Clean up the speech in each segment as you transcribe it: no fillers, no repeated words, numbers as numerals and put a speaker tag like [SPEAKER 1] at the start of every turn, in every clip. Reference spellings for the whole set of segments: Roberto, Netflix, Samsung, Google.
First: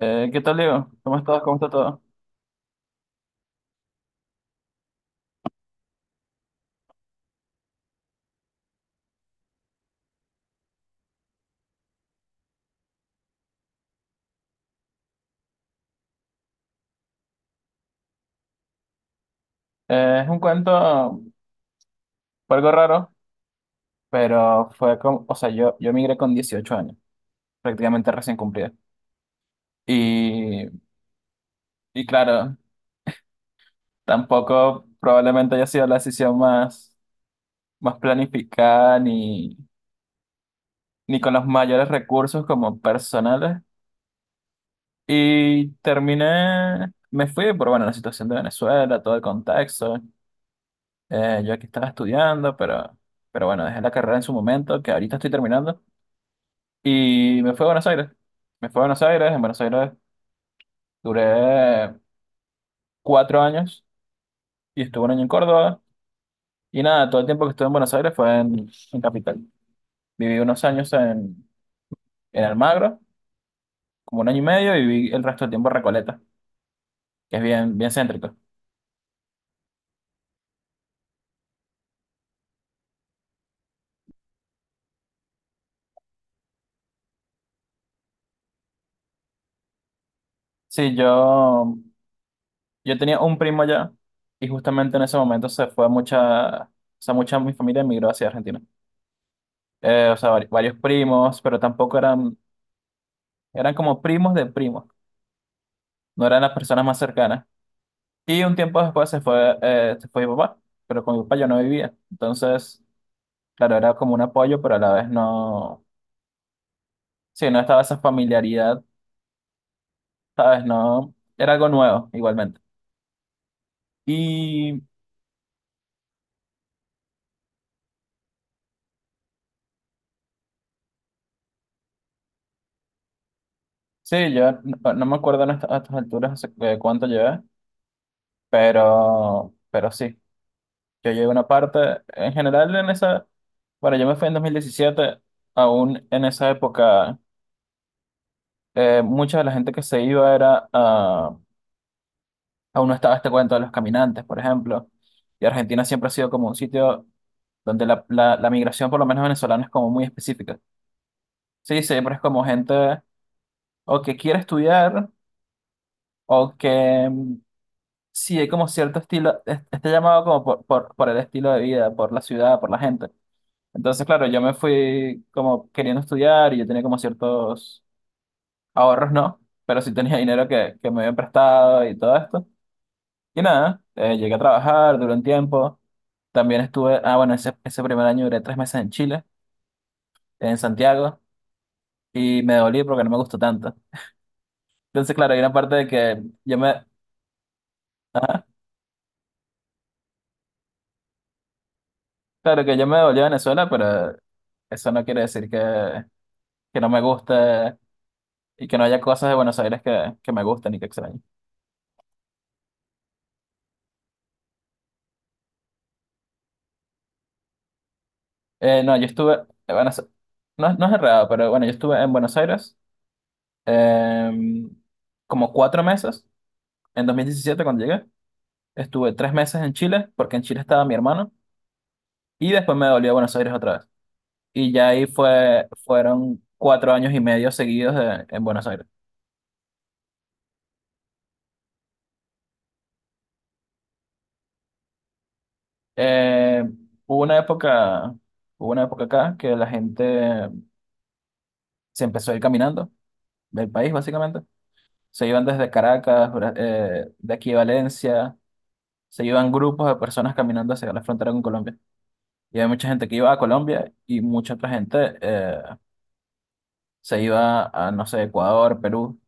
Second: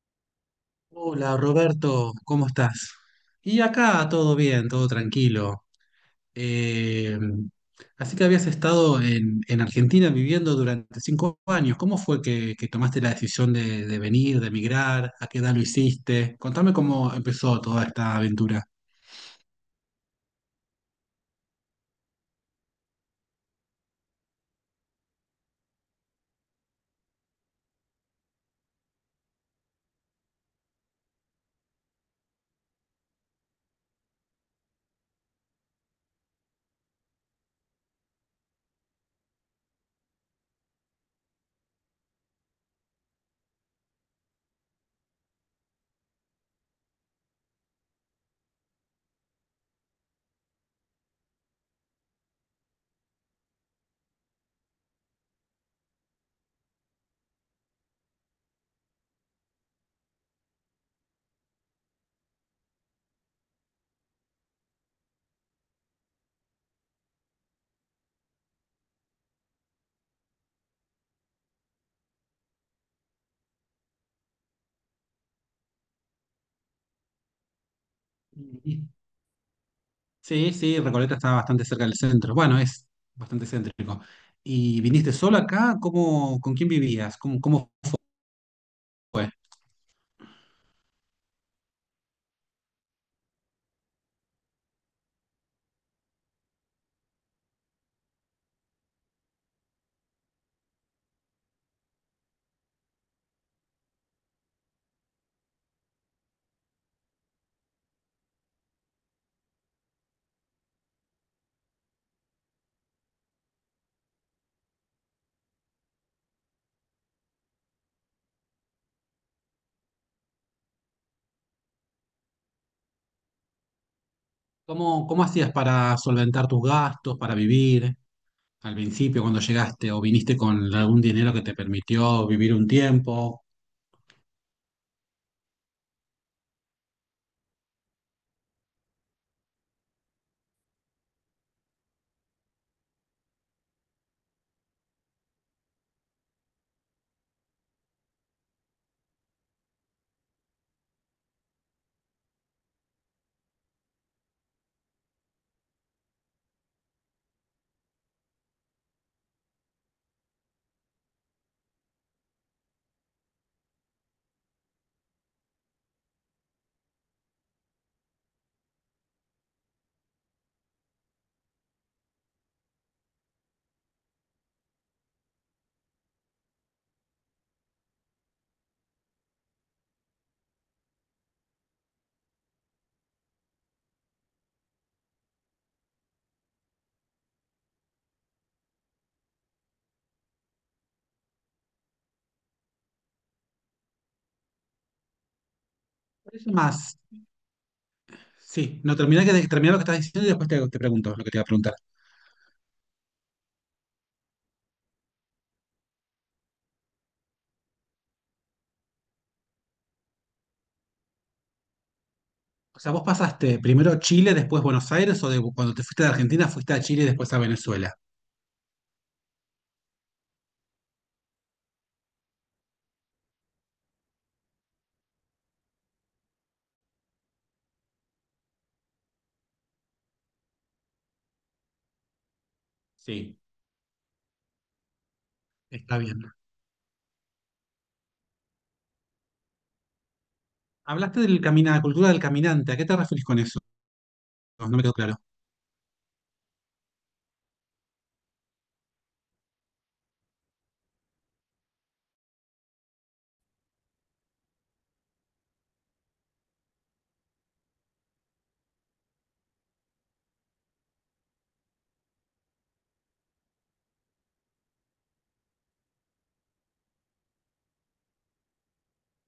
[SPEAKER 1] ¿Qué tal, Diego? ¿Cómo
[SPEAKER 2] Hola
[SPEAKER 1] estás? ¿Cómo está todo?
[SPEAKER 2] Roberto, ¿cómo estás? Y acá todo bien, todo tranquilo. Eh, Así que habías estado en Argentina viviendo durante 5 años. ¿Cómo fue que tomaste la decisión de venir, de emigrar? ¿A qué edad lo hiciste? Contame cómo empezó toda esta aventura.
[SPEAKER 1] Es un cuento, fue algo raro, pero fue como, o sea, yo migré con 18 años, prácticamente recién cumplida. Y, y claro, tampoco probablemente haya sido la decisión más planificada ni con los mayores recursos como personales. Y terminé, me fui por, bueno, la situación de Venezuela, todo el contexto. Yo aquí estaba estudiando, pero bueno, dejé la carrera en su momento, que ahorita estoy terminando. Y me fui a Buenos Aires. Me fui a Buenos Aires. En Buenos Aires duré 4 años y estuve un año en Córdoba. Y nada, todo el tiempo que estuve en Buenos Aires fue en Capital. Viví unos años en Almagro, como un año y medio, y viví el resto del tiempo en Recoleta, que es bien, bien céntrico.
[SPEAKER 2] Y- Sí, sí, Recoleta está bastante cerca del centro. Bueno, es bastante céntrico. ¿Y viniste solo acá? ¿Cómo, con quién vivías? ¿Cómo, cómo fue?
[SPEAKER 1] Sí, yo tenía un primo allá y justamente en ese momento se fue mucha, o sea, mucha de mi familia emigró hacia Argentina. O sea, varios primos, pero tampoco eran como primos de primos, no eran las personas más cercanas. Y un tiempo después se fue mi papá, pero con mi papá yo no vivía. Entonces, claro, era como un apoyo, pero a la vez no, sí, no estaba esa familiaridad, ¿sabes? No, era algo nuevo igualmente. Y
[SPEAKER 2] ¿Cómo, cómo hacías para solventar tus gastos, para vivir al principio cuando llegaste o viniste con algún dinero que te permitió vivir un tiempo?
[SPEAKER 1] sí, yo no me acuerdo en a estas alturas hace cuánto llevé, pero sí, yo llegué una parte, en general en esa, bueno, yo me fui en 2017 aún en esa época. Mucha de la gente que se iba era, aún no estaba este cuento de los caminantes, por ejemplo. Y Argentina siempre ha sido como un sitio donde la migración, por lo menos venezolana, es como muy específica. Sí, siempre es como gente o que quiere estudiar o sí hay como cierto estilo, está llamado como por el estilo de vida, por la ciudad, por la gente. Entonces, claro, yo me fui como queriendo estudiar y yo tenía como ciertos ahorros, ¿no? Pero sí tenía dinero que me habían prestado y todo esto. Y nada, llegué a trabajar durante un tiempo. También estuve, ah, bueno, ese primer año duré 3 meses en Chile, en Santiago, y me devolví porque no me gustó tanto. Entonces, claro, hay una parte de que
[SPEAKER 2] Eso más.
[SPEAKER 1] ajá,
[SPEAKER 2] Sí, no, terminé, que, terminá lo que estás diciendo y después te pregunto lo que te iba a preguntar.
[SPEAKER 1] claro que yo me devolví a Venezuela, pero eso no quiere decir que no me gusta y que no haya cosas de Buenos Aires que me gustan y que extraño.
[SPEAKER 2] O sea, vos pasaste primero Chile, después Buenos Aires, o de- cuando te fuiste de Argentina fuiste a Chile y después a Venezuela.
[SPEAKER 1] No, yo estuve, bueno, no, no es errado, pero bueno, yo estuve en Buenos Aires, em, como 4 meses, en 2017 cuando llegué, estuve 3 meses en Chile, porque en Chile estaba mi hermano, y después me devolví a Buenos
[SPEAKER 2] Sí,
[SPEAKER 1] Aires otra vez. Y ya ahí fue,
[SPEAKER 2] está bien.
[SPEAKER 1] fueron 4 años y medio seguidos en Buenos Aires.
[SPEAKER 2] Hablaste del camina, cultura del caminante. ¿A qué te referís con eso? No me quedó claro.
[SPEAKER 1] Eh, hubo una época, hubo una época acá que la gente se empezó a ir caminando del país, básicamente. Se iban desde Caracas, de aquí a Valencia, se iban grupos de personas caminando hacia la frontera con Colombia. Y había mucha gente que iba a Colombia y mucha otra gente se iba a, no sé, Ecuador, Perú,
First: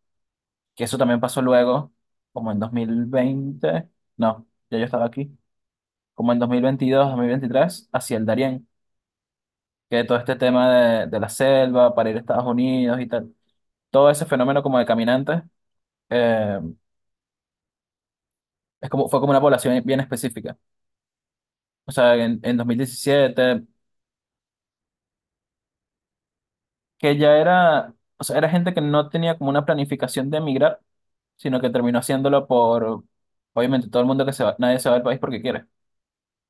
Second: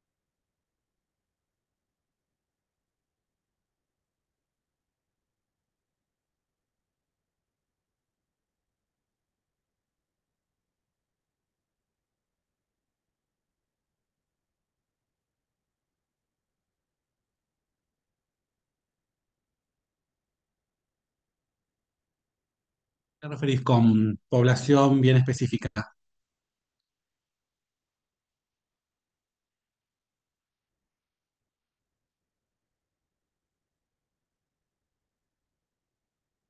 [SPEAKER 1] que eso también pasó luego, como en 2020. No, ya yo estaba aquí. Como en 2022, 2023 hacia el Darién, que todo este tema de la selva para ir a Estados Unidos y tal. Todo ese fenómeno como de caminantes, eh, es como, fue como una población bien específica. O sea, en dos mil
[SPEAKER 2] ¿Te
[SPEAKER 1] diecisiete
[SPEAKER 2] referís con población bien específica?
[SPEAKER 1] que ya era, o sea, era gente que no tenía como una planificación de emigrar, sino que terminó haciéndolo por, obviamente, todo el mundo que se va, nadie se va del país porque quiere.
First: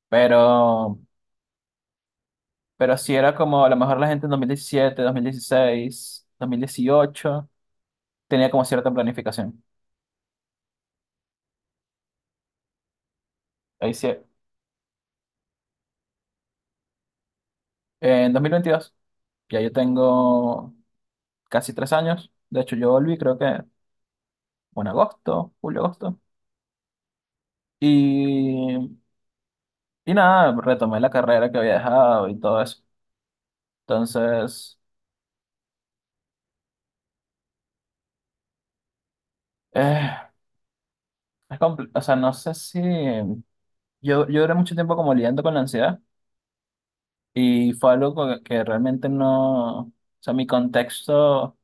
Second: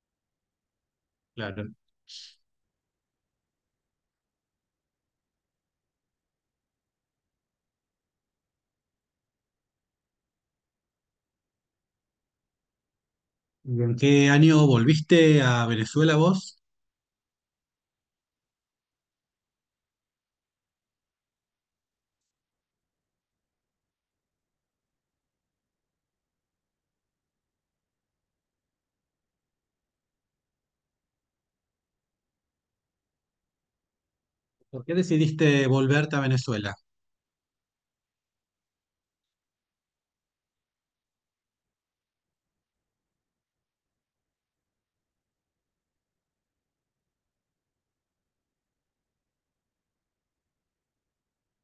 [SPEAKER 1] Pero,
[SPEAKER 2] Claro.
[SPEAKER 1] pero sí era como, a lo mejor la gente en dos mil diecisiete, 2016, 2018 tenía como cierta planificación.
[SPEAKER 2] ¿Y
[SPEAKER 1] Ahí
[SPEAKER 2] en
[SPEAKER 1] sí,
[SPEAKER 2] qué año volviste a Venezuela vos?
[SPEAKER 1] en 2022 ya yo tengo casi 3 años. De hecho, yo volví creo que en agosto, julio, agosto. Y, y nada, retomé la carrera que había dejado y todo eso. Entonces,
[SPEAKER 2] ¿Por qué decidiste volverte a Venezuela?
[SPEAKER 1] eh, es o sea, no sé si. Yo duré mucho tiempo como lidiando con la ansiedad y fue algo que realmente no. O sea, mi contexto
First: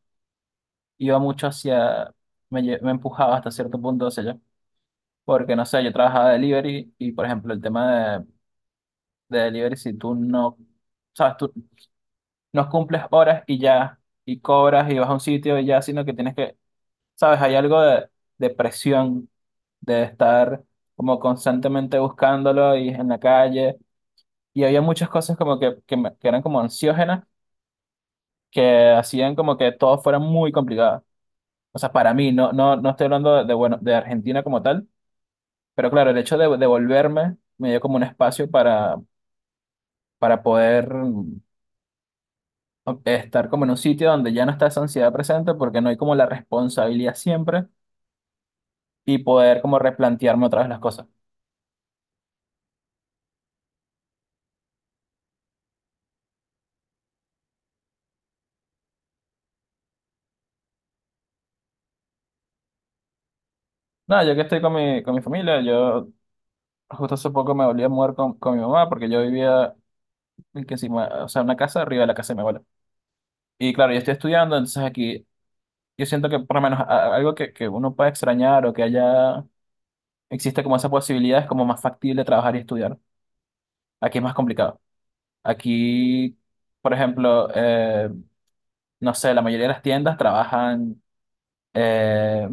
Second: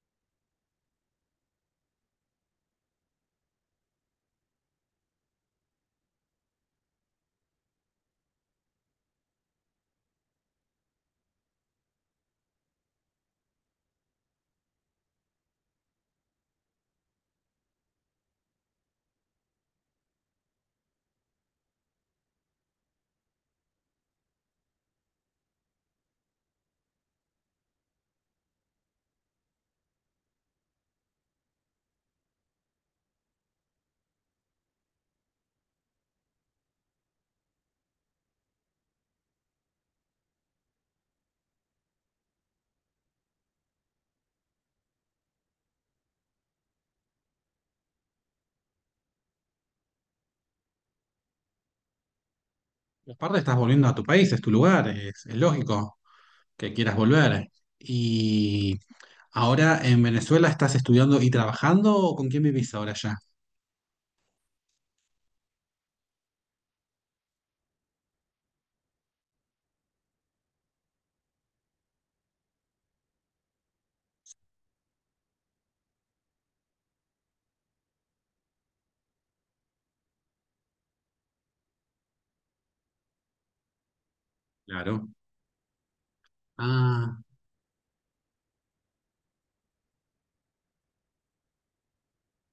[SPEAKER 1] iba mucho hacia. Me empujaba hasta cierto punto hacia allá. Porque, no sé, yo trabajaba de delivery y, por ejemplo, el tema de delivery, si tú no, sabes, tú no cumples horas y ya, y cobras y vas a un sitio y ya, sino que tienes que, sabes, hay algo de presión, de estar como constantemente buscándolo y en la calle. Y había muchas cosas como que, que eran como ansiógenas, que hacían como que todo fuera muy complicado. O sea, para mí, no, no, no estoy hablando de, bueno, de Argentina como tal, pero claro, el hecho de volverme me dio como un espacio para poder estar como en un sitio donde ya no está esa ansiedad presente porque no hay como la responsabilidad siempre y poder como replantearme otra vez las cosas.
[SPEAKER 2] Y aparte estás volviendo a tu país, es tu lugar, es lógico que quieras volver. ¿Y ahora en Venezuela estás estudiando y trabajando o con quién vivís ahora ya?
[SPEAKER 1] Nada, yo que estoy con mi familia, yo justo hace poco me volví a mudar con mi mamá porque yo vivía en que encima, o sea, una casa arriba de la casa de mi abuela. Y claro, yo estoy estudiando, entonces aquí yo siento que por lo menos algo que uno pueda extrañar o que haya, existe como esa posibilidad, es como más factible trabajar y estudiar. Aquí es más complicado.
[SPEAKER 2] Claro.
[SPEAKER 1] Aquí, por
[SPEAKER 2] Ah,
[SPEAKER 1] ejemplo, no sé, la mayoría de las tiendas trabajan, eh,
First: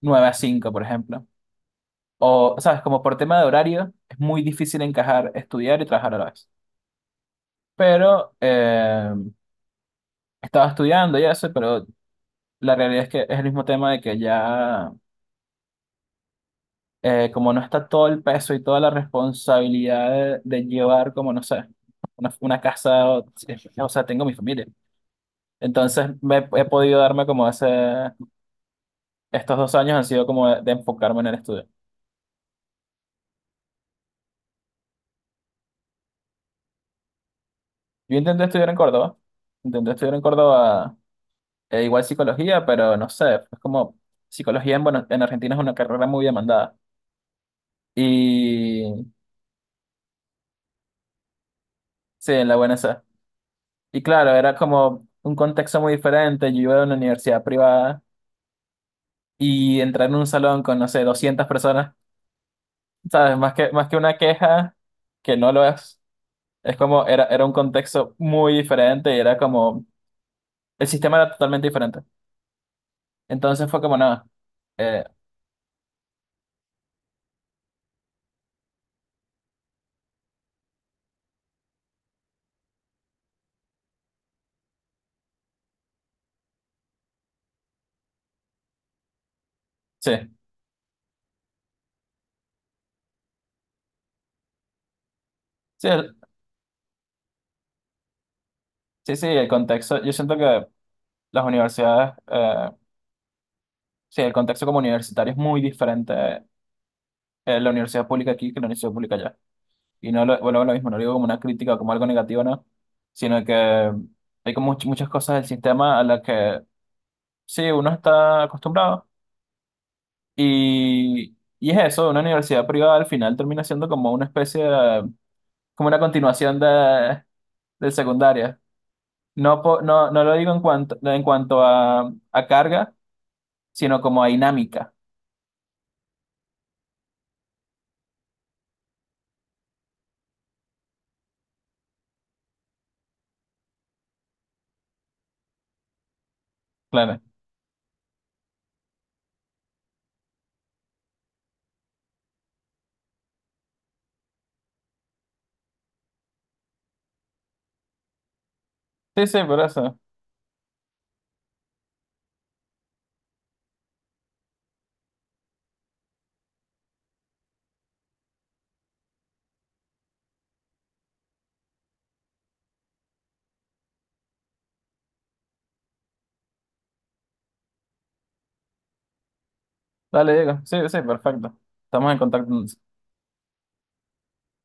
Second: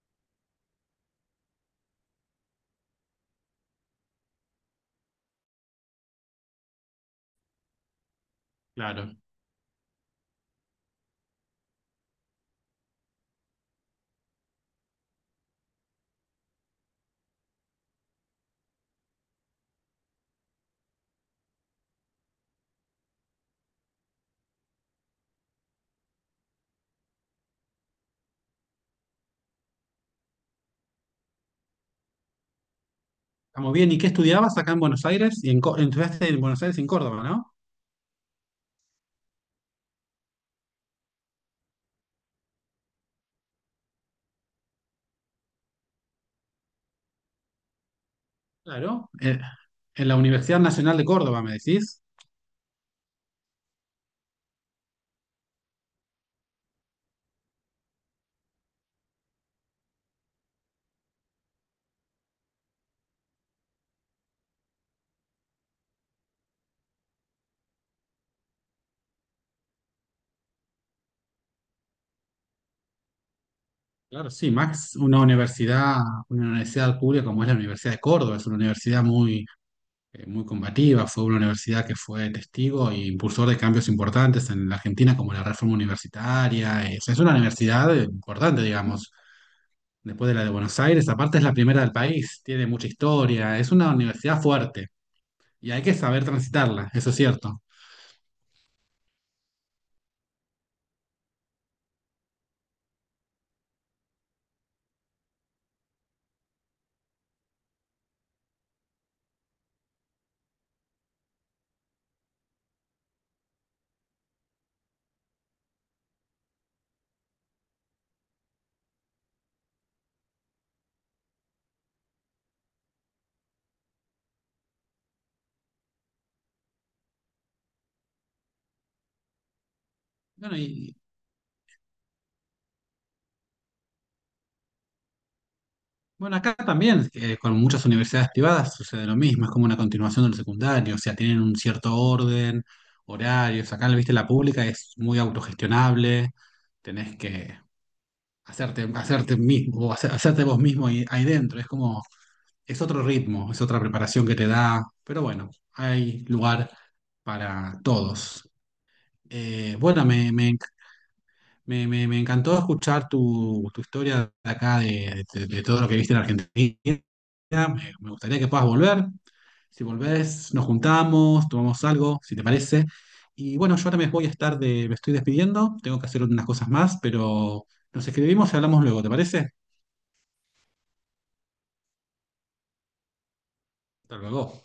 [SPEAKER 1] 9 a 5 por ejemplo. O, sabes, como por tema de horario, es muy difícil encajar estudiar y trabajar a la vez. Pero
[SPEAKER 2] claro.
[SPEAKER 1] estaba estudiando y eso, pero la realidad es que es el mismo tema de que ya, como no está todo el peso y toda la responsabilidad de llevar, como no sé, una casa, o sea, tengo mi familia. Entonces me, he podido darme como ese, estos 2 años han sido como de enfocarme en el estudio.
[SPEAKER 2] Estamos bien. ¿Y qué estudiabas acá en Buenos Aires? Y en, Co- estudiaste en Buenos Aires y en Córdoba, ¿no?
[SPEAKER 1] Yo intenté estudiar en Córdoba. Igual psicología, pero no sé, es como psicología en, en Argentina es una carrera muy demandada. Y
[SPEAKER 2] Claro. En la Universidad Nacional de Córdoba, ¿me decís?
[SPEAKER 1] sí, en la UNC. Y claro, era como un contexto muy diferente. Yo iba a una universidad privada y entrar en un salón con, no sé, 200 personas, ¿sabes? Más que una queja, que no lo es como era, era un contexto muy diferente y era como, el sistema era totalmente diferente. Entonces fue como nada.
[SPEAKER 2] Claro, sí, Max,
[SPEAKER 1] eh,
[SPEAKER 2] una universidad pública como es la Universidad de Córdoba, es una universidad muy, muy combativa, fue una universidad que fue testigo e impulsor de cambios importantes en la Argentina, como la reforma universitaria, o sea, es una universidad importante, digamos,
[SPEAKER 1] sí,
[SPEAKER 2] después de la de Buenos Aires, aparte es la primera del país, tiene mucha historia, es una universidad fuerte y hay
[SPEAKER 1] sí,
[SPEAKER 2] que
[SPEAKER 1] el-
[SPEAKER 2] saber transitarla, eso es cierto.
[SPEAKER 1] sí, sí, el contexto, yo siento que las universidades. Sí, el contexto como universitario es muy diferente, la universidad pública aquí que la universidad pública allá. Y no lo, vuelvo a lo mismo, no lo digo como una crítica o como algo negativo, no, sino que hay como muchas cosas del sistema a las que sí, uno está acostumbrado. Y es eso, una universidad privada al final termina siendo como una especie de, como una continuación del secundaria. No, no, no lo digo
[SPEAKER 2] Bueno,
[SPEAKER 1] en
[SPEAKER 2] y
[SPEAKER 1] cuanto a, carga, sino como a dinámica.
[SPEAKER 2] bueno, acá también, con muchas universidades privadas sucede lo mismo, es como una continuación del secundario, o sea, tienen un cierto orden, horarios, acá, viste, la pública es muy autogestionable, tenés
[SPEAKER 1] Claro.
[SPEAKER 2] que hacerte, hacerte mismo, o hace- hacerte vos mismo ahí, ahí dentro, es como, es otro ritmo, es otra preparación que te da, pero bueno, hay lugar para todos.
[SPEAKER 1] Sí, sí, por eso.
[SPEAKER 2] Bueno, me encantó escuchar tu, tu historia de acá, de todo lo que viste en Argentina. Me gustaría que puedas volver. Si volvés, nos juntamos, tomamos algo, si te parece. Y bueno, yo ahora me voy a estar de, me estoy despidiendo, tengo que hacer unas cosas más, pero nos escribimos y hablamos luego, ¿te parece?
[SPEAKER 1] Dale, Diego. Sí, sí, perfecto. Estamos en contacto.
[SPEAKER 2] Hasta luego.